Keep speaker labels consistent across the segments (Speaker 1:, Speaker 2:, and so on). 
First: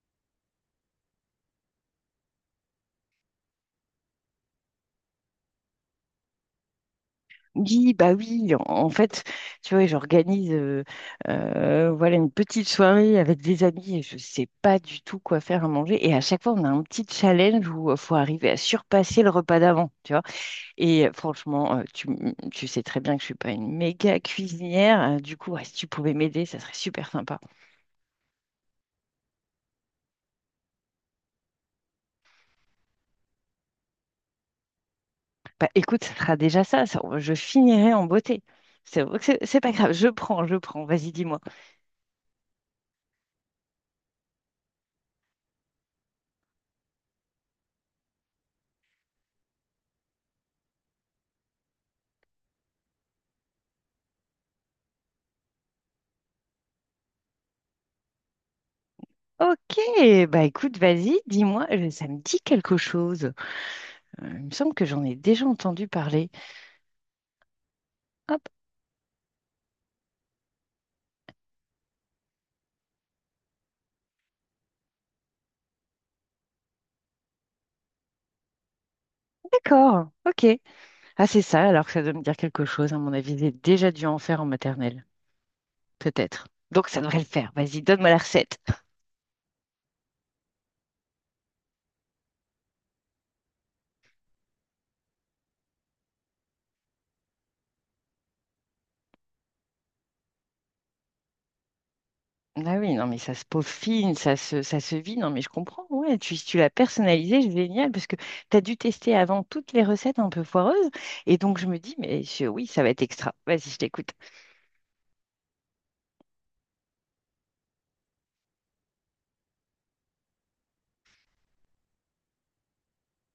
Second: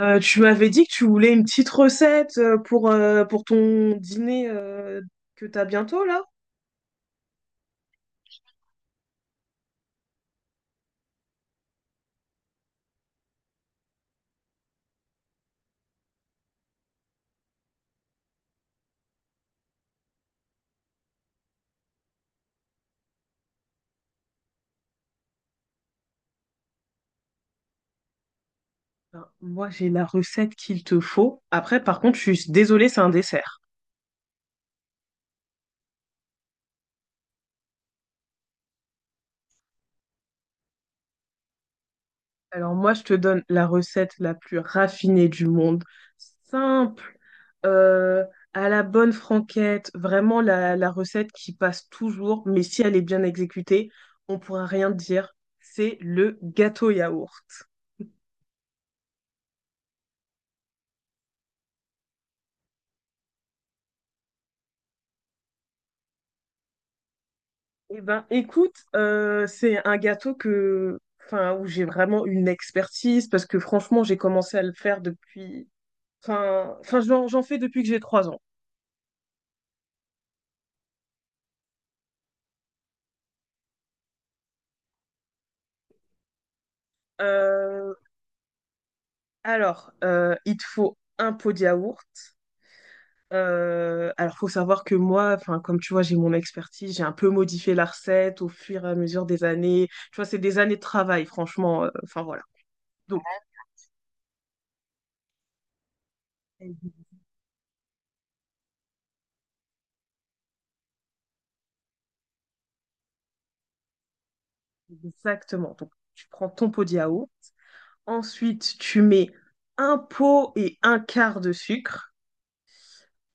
Speaker 1: Tu m'avais dit que tu voulais une petite recette pour ton dîner que t'as bientôt là?
Speaker 2: Oui, bah oui, en fait, tu vois, j'organise, voilà une petite soirée avec des amis et je sais pas du tout quoi faire à manger. Et à chaque fois, on a un petit challenge où il faut arriver à surpasser le repas d'avant, tu vois. Et, franchement, tu sais très bien que je suis pas une méga cuisinière. Du coup, ouais, si tu pouvais m'aider, ça serait super sympa.
Speaker 1: Ben, moi j'ai la recette qu'il te faut. Après par contre je suis désolée, c'est un dessert.
Speaker 2: Bah écoute, ça sera déjà ça, je finirai en beauté. C'est vrai que c'est pas grave, vas-y, dis-moi.
Speaker 1: Alors moi je te donne la recette la plus raffinée du monde. Simple, euh, à la bonne franquette, vraiment la recette qui passe toujours, mais si elle est bien exécutée, on pourra rien dire. C'est le gâteau yaourt.
Speaker 2: Ok, bah écoute, vas-y, dis-moi, ça me dit quelque chose. Il me semble que j'en ai déjà entendu parler.
Speaker 1: Eh ben,
Speaker 2: Hop,
Speaker 1: écoute, c'est un gâteau que, enfin, où j'ai vraiment une expertise parce que franchement, j'ai commencé à le faire depuis, enfin, j'en fais depuis que j'ai 3 ans.
Speaker 2: d'accord, ok. Ah, c'est ça, alors que ça doit me dire quelque chose. À mon avis, j'ai déjà dû en faire en maternelle, peut-être. Donc, ça devrait le faire. Vas-y,
Speaker 1: Euh,
Speaker 2: donne-moi la recette.
Speaker 1: il te faut un pot de yaourt. Alors, faut savoir que moi, enfin, comme tu vois, j'ai mon expertise, j'ai un peu modifié la recette au fur et à mesure des années. Tu vois, c'est des années de travail, franchement. Enfin, voilà.
Speaker 2: Ah oui, non, mais ça se peaufine, ça se vit. Non, mais je comprends. Ouais, si tu l'as personnalisé, c'est génial, parce que tu as dû tester avant toutes les recettes un peu foireuses. Et donc, je me dis, mais oui, ça va être extra. Vas-y, je t'écoute.
Speaker 1: Exactement. Donc, tu prends ton pot de yaourt. Ensuite, tu mets un pot et un quart de sucre,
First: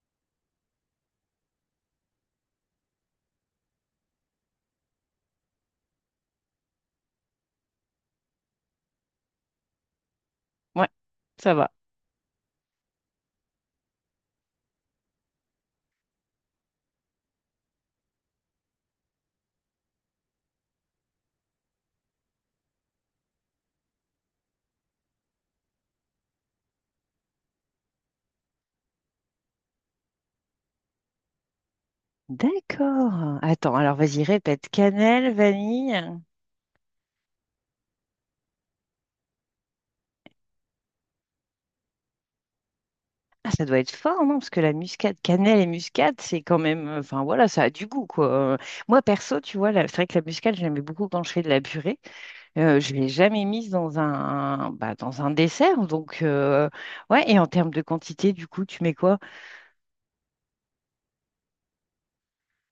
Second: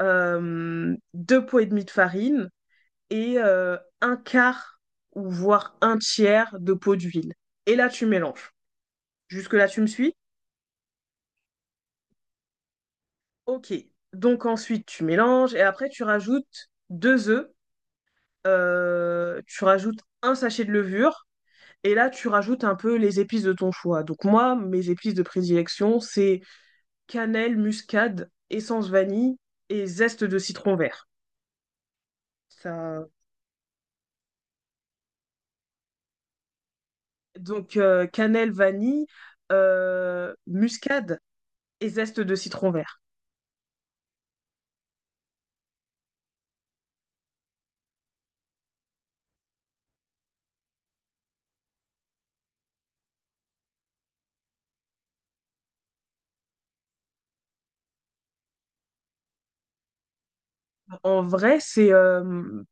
Speaker 1: deux pots et demi de farine et un quart ou voire un tiers de pot d'huile. Et là, tu mélanges. Jusque-là, tu me suis?
Speaker 2: Ouais, ça va.
Speaker 1: Ok. Donc ensuite, tu mélanges et après, tu rajoutes deux œufs, tu rajoutes un sachet de levure et là, tu rajoutes un peu les épices de ton choix. Donc moi, mes épices de prédilection, c'est cannelle, muscade, essence vanille et zeste de citron vert. Ça...
Speaker 2: D'accord. Attends, alors vas-y, répète. Cannelle, vanille.
Speaker 1: Donc cannelle, vanille, muscade et zeste de citron vert.
Speaker 2: Ah, ça doit être fort, non? Parce que la muscade, cannelle et muscade, c'est quand même, enfin, voilà, ça a du goût, quoi. Euh, Moi, perso, tu vois, c'est vrai que la muscade, j'aimais beaucoup quand je fais de la purée. Je ne l'ai jamais mise dans un, bah, dans un dessert. Donc, ouais, et en termes de quantité, du coup, tu mets quoi?
Speaker 1: En vrai, c'est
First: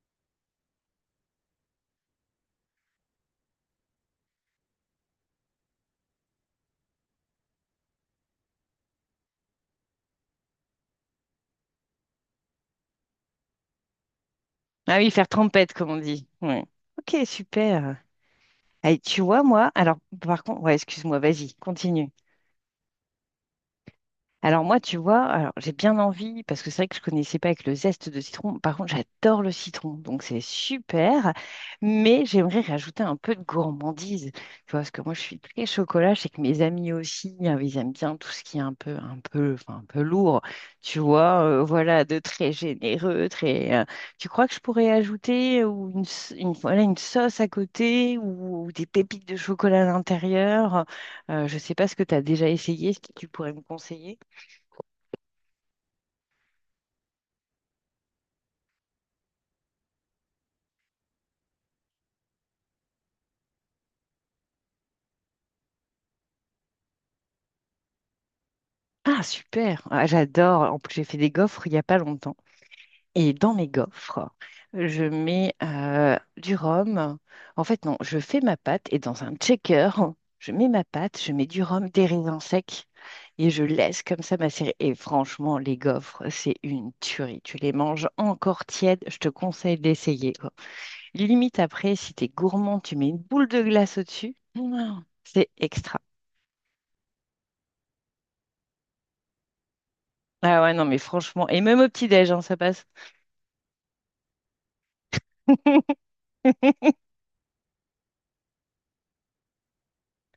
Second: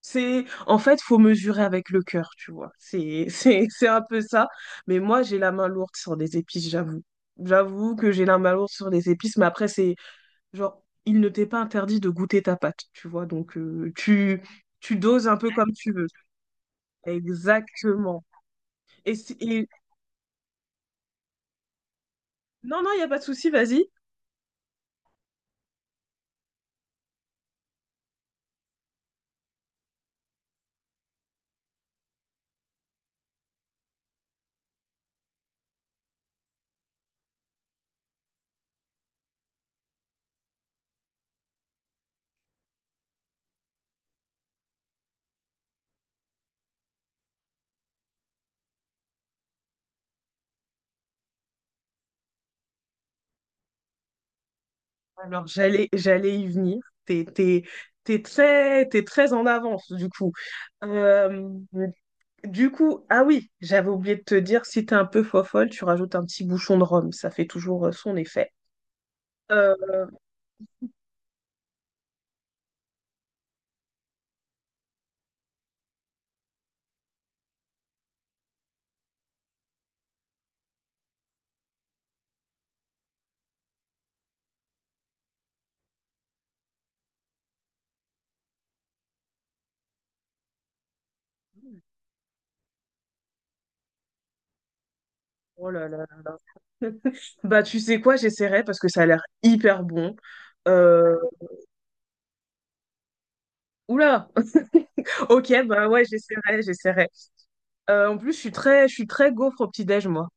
Speaker 1: c'est, en fait, faut mesurer avec le cœur, tu vois. C'est un peu ça. Mais moi, j'ai la main lourde sur les épices, j'avoue. J'avoue que j'ai la main lourde sur les épices, mais après, c'est genre, il ne t'est pas interdit de goûter ta pâte, tu vois. Donc, tu
Speaker 2: Ah oui, faire
Speaker 1: doses un peu comme
Speaker 2: trempette, comme
Speaker 1: tu
Speaker 2: on
Speaker 1: veux.
Speaker 2: dit. Ouais. Ok, super.
Speaker 1: Exactement.
Speaker 2: Allez,
Speaker 1: Et,
Speaker 2: tu vois, moi, alors, par contre, ouais, excuse-moi, vas-y, continue.
Speaker 1: non, non, il n'y a pas de souci, vas-y.
Speaker 2: Alors moi, tu vois, alors j'ai bien envie, parce que c'est vrai que je connaissais pas avec le zeste de citron. Par contre, j'adore le citron, donc c'est super. Mais j'aimerais rajouter un peu de gourmandise. Tu vois, parce que moi, je suis très chocolat. Je sais que mes amis aussi, ils aiment bien tout ce qui est enfin, un peu lourd. Tu vois, voilà, de très généreux, très. Tu crois que je pourrais ajouter, une, voilà, une sauce à côté, ou des pépites de chocolat à l'intérieur? Je sais pas ce que tu as déjà essayé, ce que tu pourrais me conseiller.
Speaker 1: Alors, j'allais y venir. T'es, t'es, t'es très en avance, du coup. Euh, Du coup, ah oui, j'avais oublié de te dire, si t'es un peu fofolle, tu rajoutes un petit bouchon de rhum, ça fait toujours son effet.
Speaker 2: Ah,
Speaker 1: Euh,
Speaker 2: super! Ah, j'adore. En plus, j'ai fait des gaufres il n'y a pas longtemps. Et dans mes gaufres, je mets, du rhum. En fait, non, je fais ma pâte et dans un checker, je mets ma pâte, je mets du rhum, des raisins secs, et je laisse comme ça macérer. Et franchement, les gaufres, c'est une tuerie. Tu les manges encore tièdes, je te conseille d'essayer, quoi. Limite après, si t'es gourmand, tu mets une boule de glace au-dessus. Mouah, c'est
Speaker 1: oh là là
Speaker 2: extra.
Speaker 1: là là. Bah tu sais quoi, j'essaierai parce que ça a l'air hyper bon.
Speaker 2: Ah ouais, non, mais
Speaker 1: Euh,
Speaker 2: franchement, et même au petit-déj, hein, ça passe.
Speaker 1: Oula! Ok, bah ouais, j'essaierai. En plus, je suis très gaufre au petit-déj, moi.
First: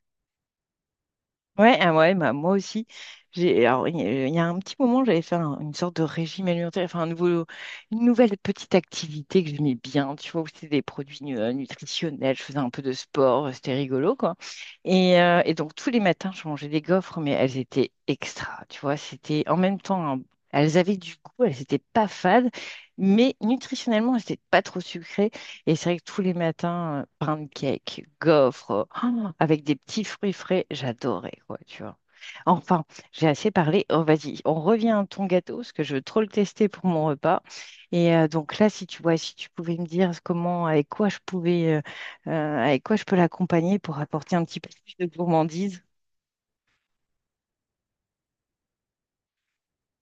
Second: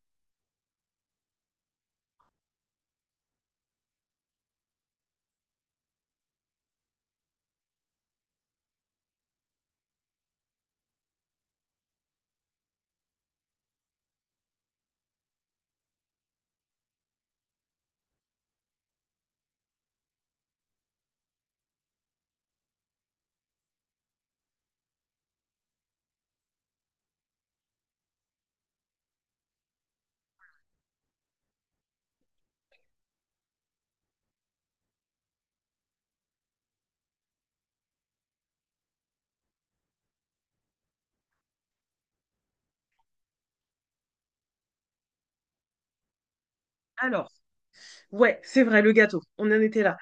Speaker 2: Ouais, ah ouais, bah, moi aussi. J'ai, alors, il y a un petit moment, j'avais fait une sorte de régime alimentaire, enfin, un nouveau, une nouvelle petite activité que j'aimais bien, tu vois, où c'était des produits nutritionnels, je faisais un peu de sport, c'était rigolo, quoi. Et donc, tous les matins, je mangeais des gaufres, mais elles étaient extra, tu vois, c'était en même temps, elles avaient du goût, elles n'étaient pas fades, mais nutritionnellement, elles n'étaient pas trop sucrées. Et c'est vrai que tous les matins, pancakes, gaufres, avec des petits fruits frais, j'adorais, quoi, tu vois. Enfin, j'ai assez parlé. Oh, vas-y, on revient à ton gâteau, parce que je veux trop le tester pour mon repas. Et donc là, si tu vois, si tu pouvais me dire comment, avec quoi je pouvais, avec quoi je peux l'accompagner pour apporter un petit peu plus de gourmandise.
Speaker 1: Alors. Ouais, c'est vrai, le gâteau. On en était là.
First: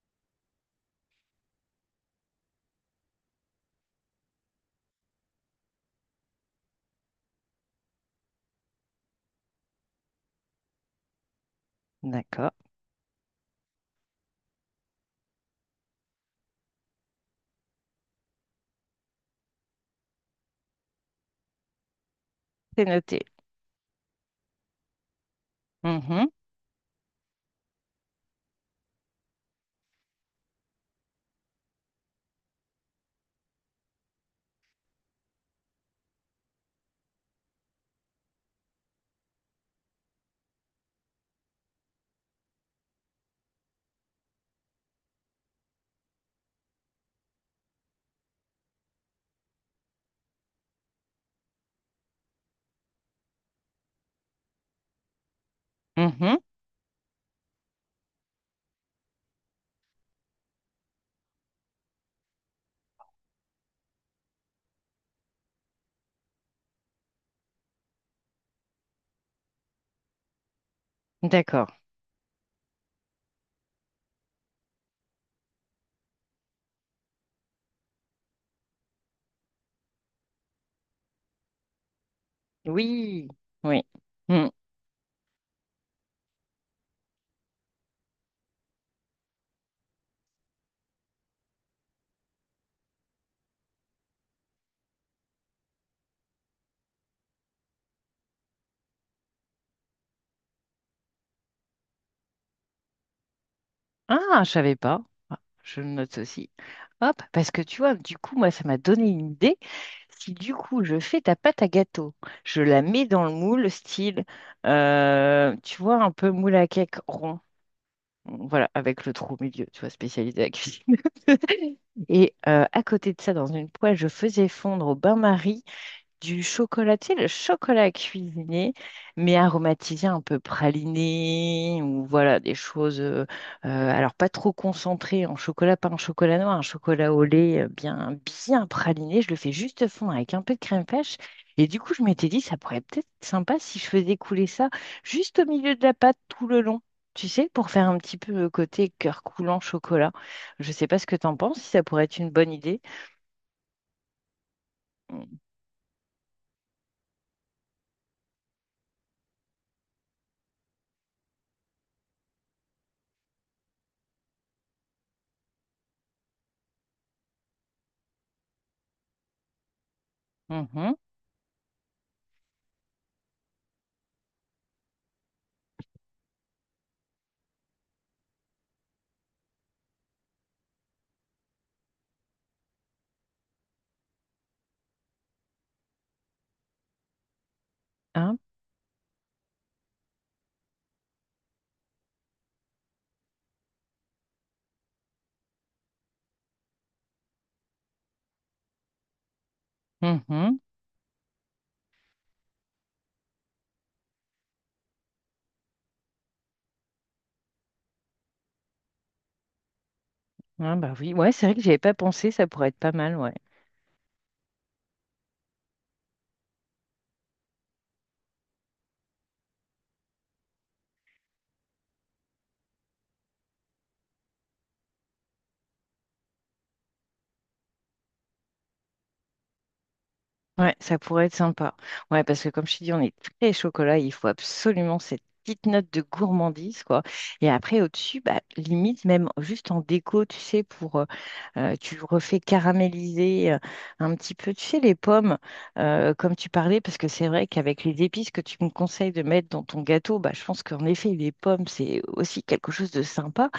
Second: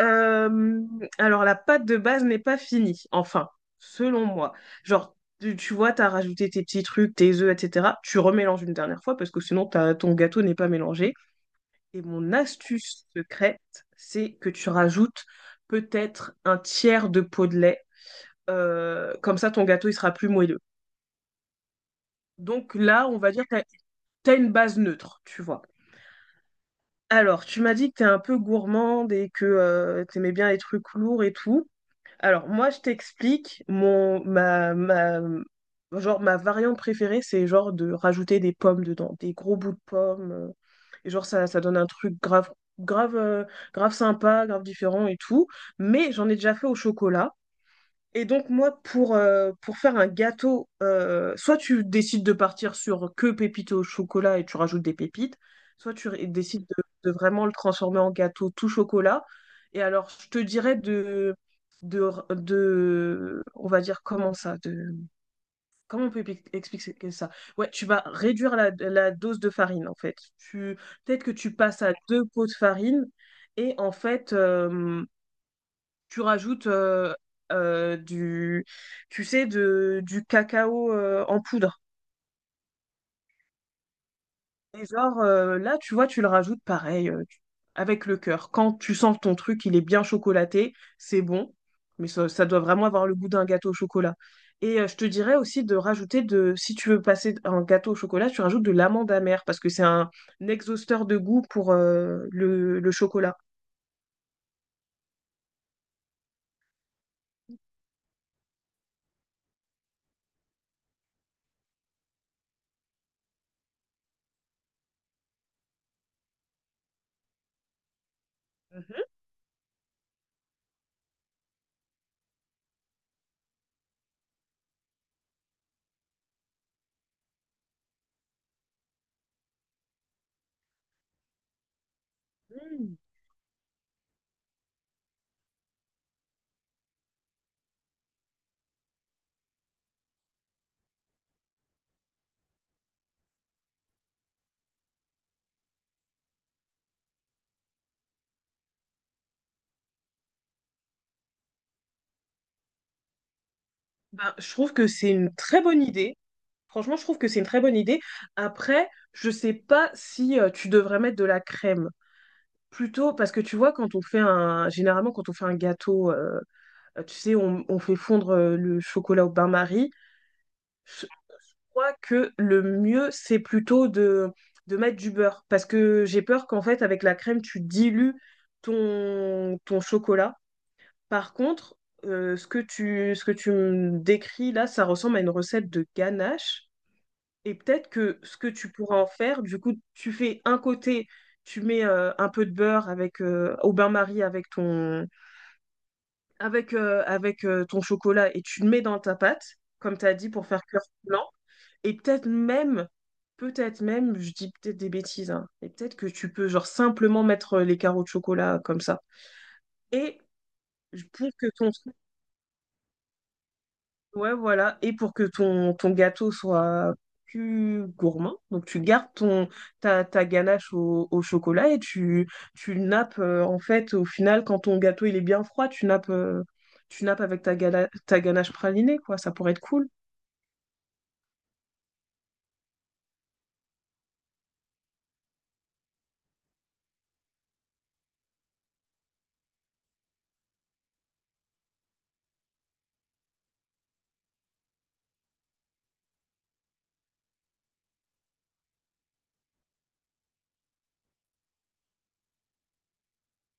Speaker 1: Euh, alors, la pâte de base n'est pas finie, enfin, selon moi. Genre, tu vois, t'as rajouté tes petits trucs, tes œufs, etc. Tu remélanges une dernière fois parce que sinon, t'as- ton gâteau n'est pas mélangé. Et mon
Speaker 2: D'accord,
Speaker 1: astuce secrète, c'est que tu rajoutes peut-être un tiers de pot de lait. Comme ça, ton gâteau, il sera plus moelleux. Donc
Speaker 2: c'est
Speaker 1: là, on
Speaker 2: noté.
Speaker 1: va dire que t'as une base neutre, tu vois.
Speaker 2: Mhm,
Speaker 1: Alors, tu m'as dit que t'es un peu gourmande et que tu t'aimais bien les trucs lourds et tout. Alors, moi, je t'explique, mon ma, ma genre ma variante préférée, c'est genre de rajouter des pommes dedans, des gros bouts de pommes. Et genre, ça donne un truc grave, grave, euh, grave sympa, grave différent et tout. Mais j'en ai déjà fait au chocolat. Et donc, moi, pour faire un gâteau, soit tu décides de partir sur que pépites au chocolat et tu rajoutes des pépites, soit tu
Speaker 2: mhm,
Speaker 1: décides de vraiment le transformer en gâteau tout chocolat. Et alors, je te dirais de, on va dire comment ça, de, comment on peut expliquer ça? Ouais, tu vas réduire la dose de farine, en fait. Tu, peut-être que tu
Speaker 2: d'accord.
Speaker 1: passes à deux pots de farine et en fait, tu rajoutes euh, du, tu sais, du cacao en poudre.
Speaker 2: Oui, oui. Mmh.
Speaker 1: Et genre, là, tu vois, tu le rajoutes pareil, avec le cœur. Quand tu sens ton truc, il est bien chocolaté, c'est bon, mais ça doit vraiment avoir le goût d'un gâteau au chocolat. Et je te dirais aussi de rajouter de, si tu veux passer un gâteau au chocolat, tu rajoutes de l'amande amère, parce que c'est un exhausteur de goût pour le chocolat.
Speaker 2: Ah, je savais pas. Ah, je le note aussi. Hop, parce que tu vois, du coup, moi, ça m'a donné une idée. Si du coup, je fais ta pâte à gâteau, je la mets dans le moule, style, tu vois, un peu moule à cake rond, voilà,
Speaker 1: Mhm.
Speaker 2: avec le trou au milieu, tu vois, spécialisé à la cuisine. Et à côté de ça, dans une poêle, je faisais fondre au bain-marie du chocolat, tu sais, le chocolat cuisiné, mais aromatisé un peu praliné, ou voilà, des
Speaker 1: Mm.
Speaker 2: choses, alors pas trop concentrées en chocolat, pas un chocolat noir, un chocolat au lait, bien, bien praliné. Je le fais juste fondre avec un peu de crème fraîche. Et du coup, je m'étais dit, ça pourrait peut-être être sympa si je faisais couler ça juste au milieu de la pâte tout le long, tu sais, pour faire un petit peu le côté cœur coulant chocolat. Je sais pas ce que t'en penses, si ça pourrait être une bonne idée.
Speaker 1: Ben, je trouve que c'est une très bonne idée. Franchement, je trouve que c'est une très bonne idée. Après, je sais pas si tu devrais mettre de la crème. Plutôt, parce que tu vois, quand on fait un, généralement, quand on fait un gâteau, tu sais, on fait fondre le chocolat au bain-marie.
Speaker 2: Mhm.
Speaker 1: Je crois que le mieux, c'est plutôt de mettre du beurre. Parce que j'ai peur qu'en fait, avec la crème, tu dilues ton chocolat. Par contre, ce que ce que tu me décris là, ça ressemble à une recette de ganache. Et peut-être que ce
Speaker 2: Hein.
Speaker 1: que tu pourras en faire, du coup, tu fais un côté, tu mets un peu de beurre avec au bain-marie avec ton chocolat et tu le mets dans ta pâte, comme tu as dit, pour
Speaker 2: Mhm.
Speaker 1: faire cœur blanc. Et peut-être même, je dis peut-être des bêtises, hein, et peut-être que tu peux genre simplement mettre les carreaux de chocolat comme ça. Et
Speaker 2: Ah bah
Speaker 1: je-
Speaker 2: oui,
Speaker 1: pour
Speaker 2: ouais, c'est
Speaker 1: que
Speaker 2: vrai que j'y
Speaker 1: ton
Speaker 2: avais pas pensé, ça pourrait être pas mal, ouais.
Speaker 1: Ouais, voilà. Et pour que ton gâteau soit plus gourmand, donc tu gardes ta ganache au chocolat et tu nappes, en fait, au final, quand ton gâteau il est bien froid, tu nappes avec ta ganache pralinée, quoi. Ça pourrait être cool.
Speaker 2: Ouais, ça pourrait être sympa. Ouais, parce que comme je te dis, on est très chocolat, il faut absolument cette petite note de gourmandise, quoi. Et après, au-dessus, bah, limite, même juste en déco, tu sais, pour, tu refais caraméliser, un petit peu, tu sais, les pommes, comme tu parlais, parce que c'est vrai qu'avec les épices que tu me conseilles de mettre dans ton gâteau, bah, je pense qu'en effet, les pommes, c'est aussi quelque chose de sympa,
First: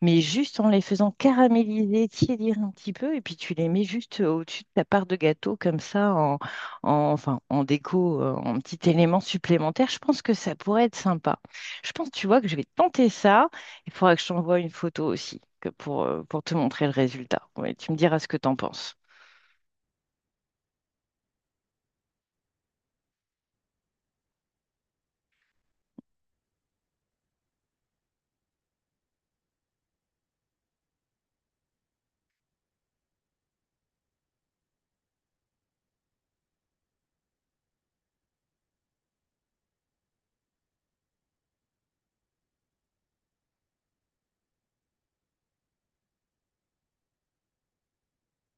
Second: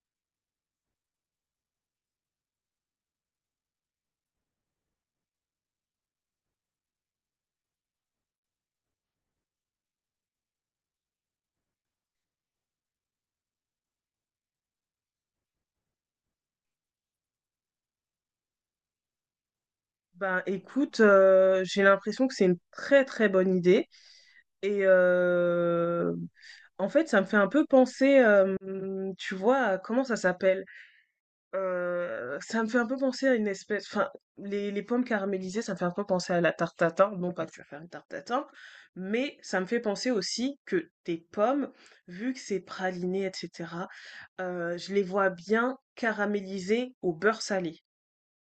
Speaker 2: mais juste en les faisant caraméliser, tiédir un petit peu, et puis tu les mets juste, au-dessus de ta part de gâteau, comme ça, enfin, en déco, en petit élément supplémentaire, je pense que ça pourrait être sympa. Je pense, tu vois, que je vais tenter ça. Il faudra que je t'envoie une photo aussi que pour te montrer le résultat. Ouais, tu me diras ce que t'en penses.
Speaker 1: Ben écoute, j'ai l'impression que c'est une très très bonne idée. Et en fait, ça me fait un peu penser, tu vois, comment ça s'appelle? Ça me fait un peu penser à une espèce, enfin, les pommes caramélisées, ça me fait un peu penser à la tarte tatin. Bon, pas que je vais faire une tarte tatin, mais ça me fait penser aussi que tes pommes, vu que c'est praliné, etc., je les vois bien caramélisées au beurre salé.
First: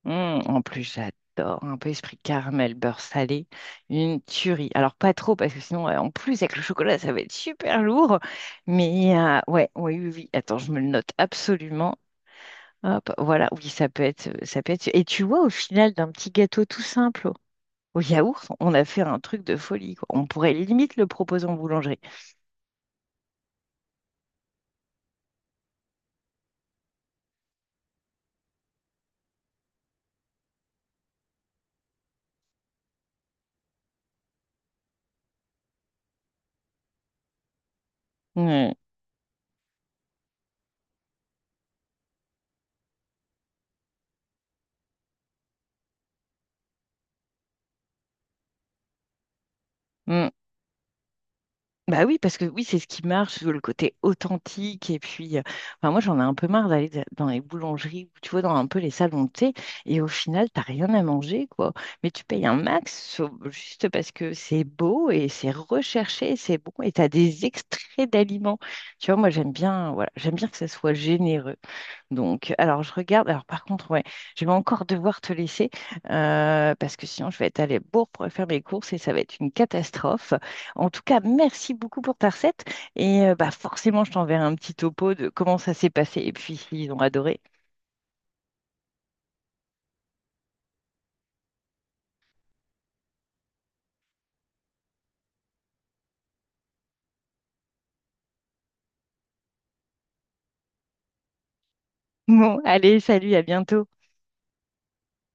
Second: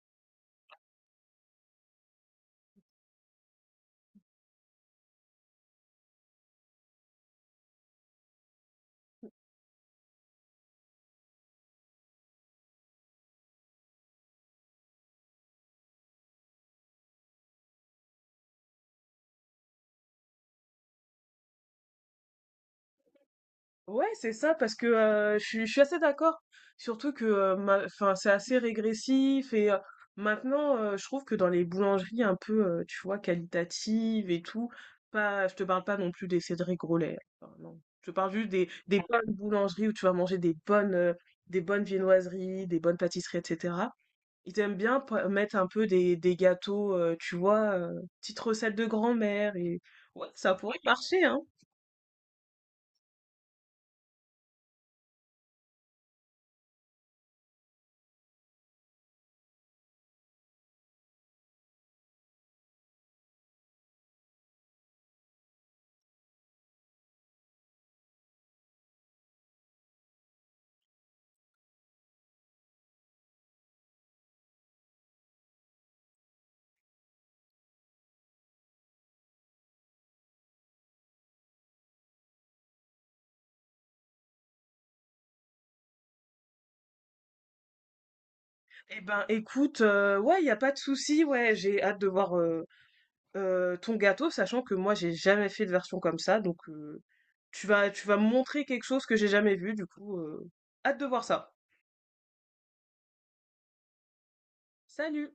Speaker 2: En plus, j'adore un peu esprit caramel, beurre salé, une tuerie. Alors, pas trop, parce que sinon, en plus, avec le chocolat, ça va être super lourd. Mais ouais, oui, oui, oui. Attends, je me le note absolument. Hop, voilà, oui, ça peut être. Et tu vois, au final, d'un petit gâteau tout simple. Au yaourt, on a fait un truc de folie, quoi. On pourrait limite le proposer en boulangerie.
Speaker 1: Ouais, c'est ça, parce que je suis assez d'accord. Surtout que enfin, c'est assez régressif et maintenant, je trouve que dans les boulangeries un peu, tu vois, qualitatives et tout, pas, je te parle pas non plus des Cédric Grolet. Hein, enfin, non. Je te parle juste
Speaker 2: Mm,
Speaker 1: des bonnes boulangeries où tu vas manger des bonnes viennoiseries, des bonnes pâtisseries, etc. Ils aiment bien mettre un peu des gâteaux, tu vois, petites recettes de grand-mère et ouais,
Speaker 2: mm.
Speaker 1: ça pourrait marcher, hein.
Speaker 2: Bah oui, parce que oui, c'est ce qui marche, le côté authentique. Et puis, enfin, moi, j'en ai un peu marre d'aller dans les boulangeries, ou tu vois, dans un peu les salons de thé, et au final, t'as rien à manger, quoi. Mais tu payes un max, juste parce que c'est beau et c'est recherché, c'est bon, et t'as des extraits d'aliments. Tu vois, moi, j'aime bien, voilà, j'aime bien que ça soit généreux. Donc, alors je regarde. Alors par contre, ouais, je vais encore devoir te laisser, parce que sinon je vais être à la bourre pour faire mes courses et ça va être une catastrophe. En tout cas, merci beaucoup pour ta recette et, bah forcément je t'enverrai un petit topo de comment ça s'est passé et puis s'ils ont adoré.
Speaker 1: Eh ben, écoute, ouais, y a pas de souci, ouais, j'ai hâte de voir ton gâteau, sachant que moi, j'ai jamais fait de version comme ça, donc tu vas me montrer quelque chose que j'ai jamais vu, du coup, hâte de voir ça.
Speaker 2: Bon, allez, salut, à bientôt.
Speaker 1: Salut!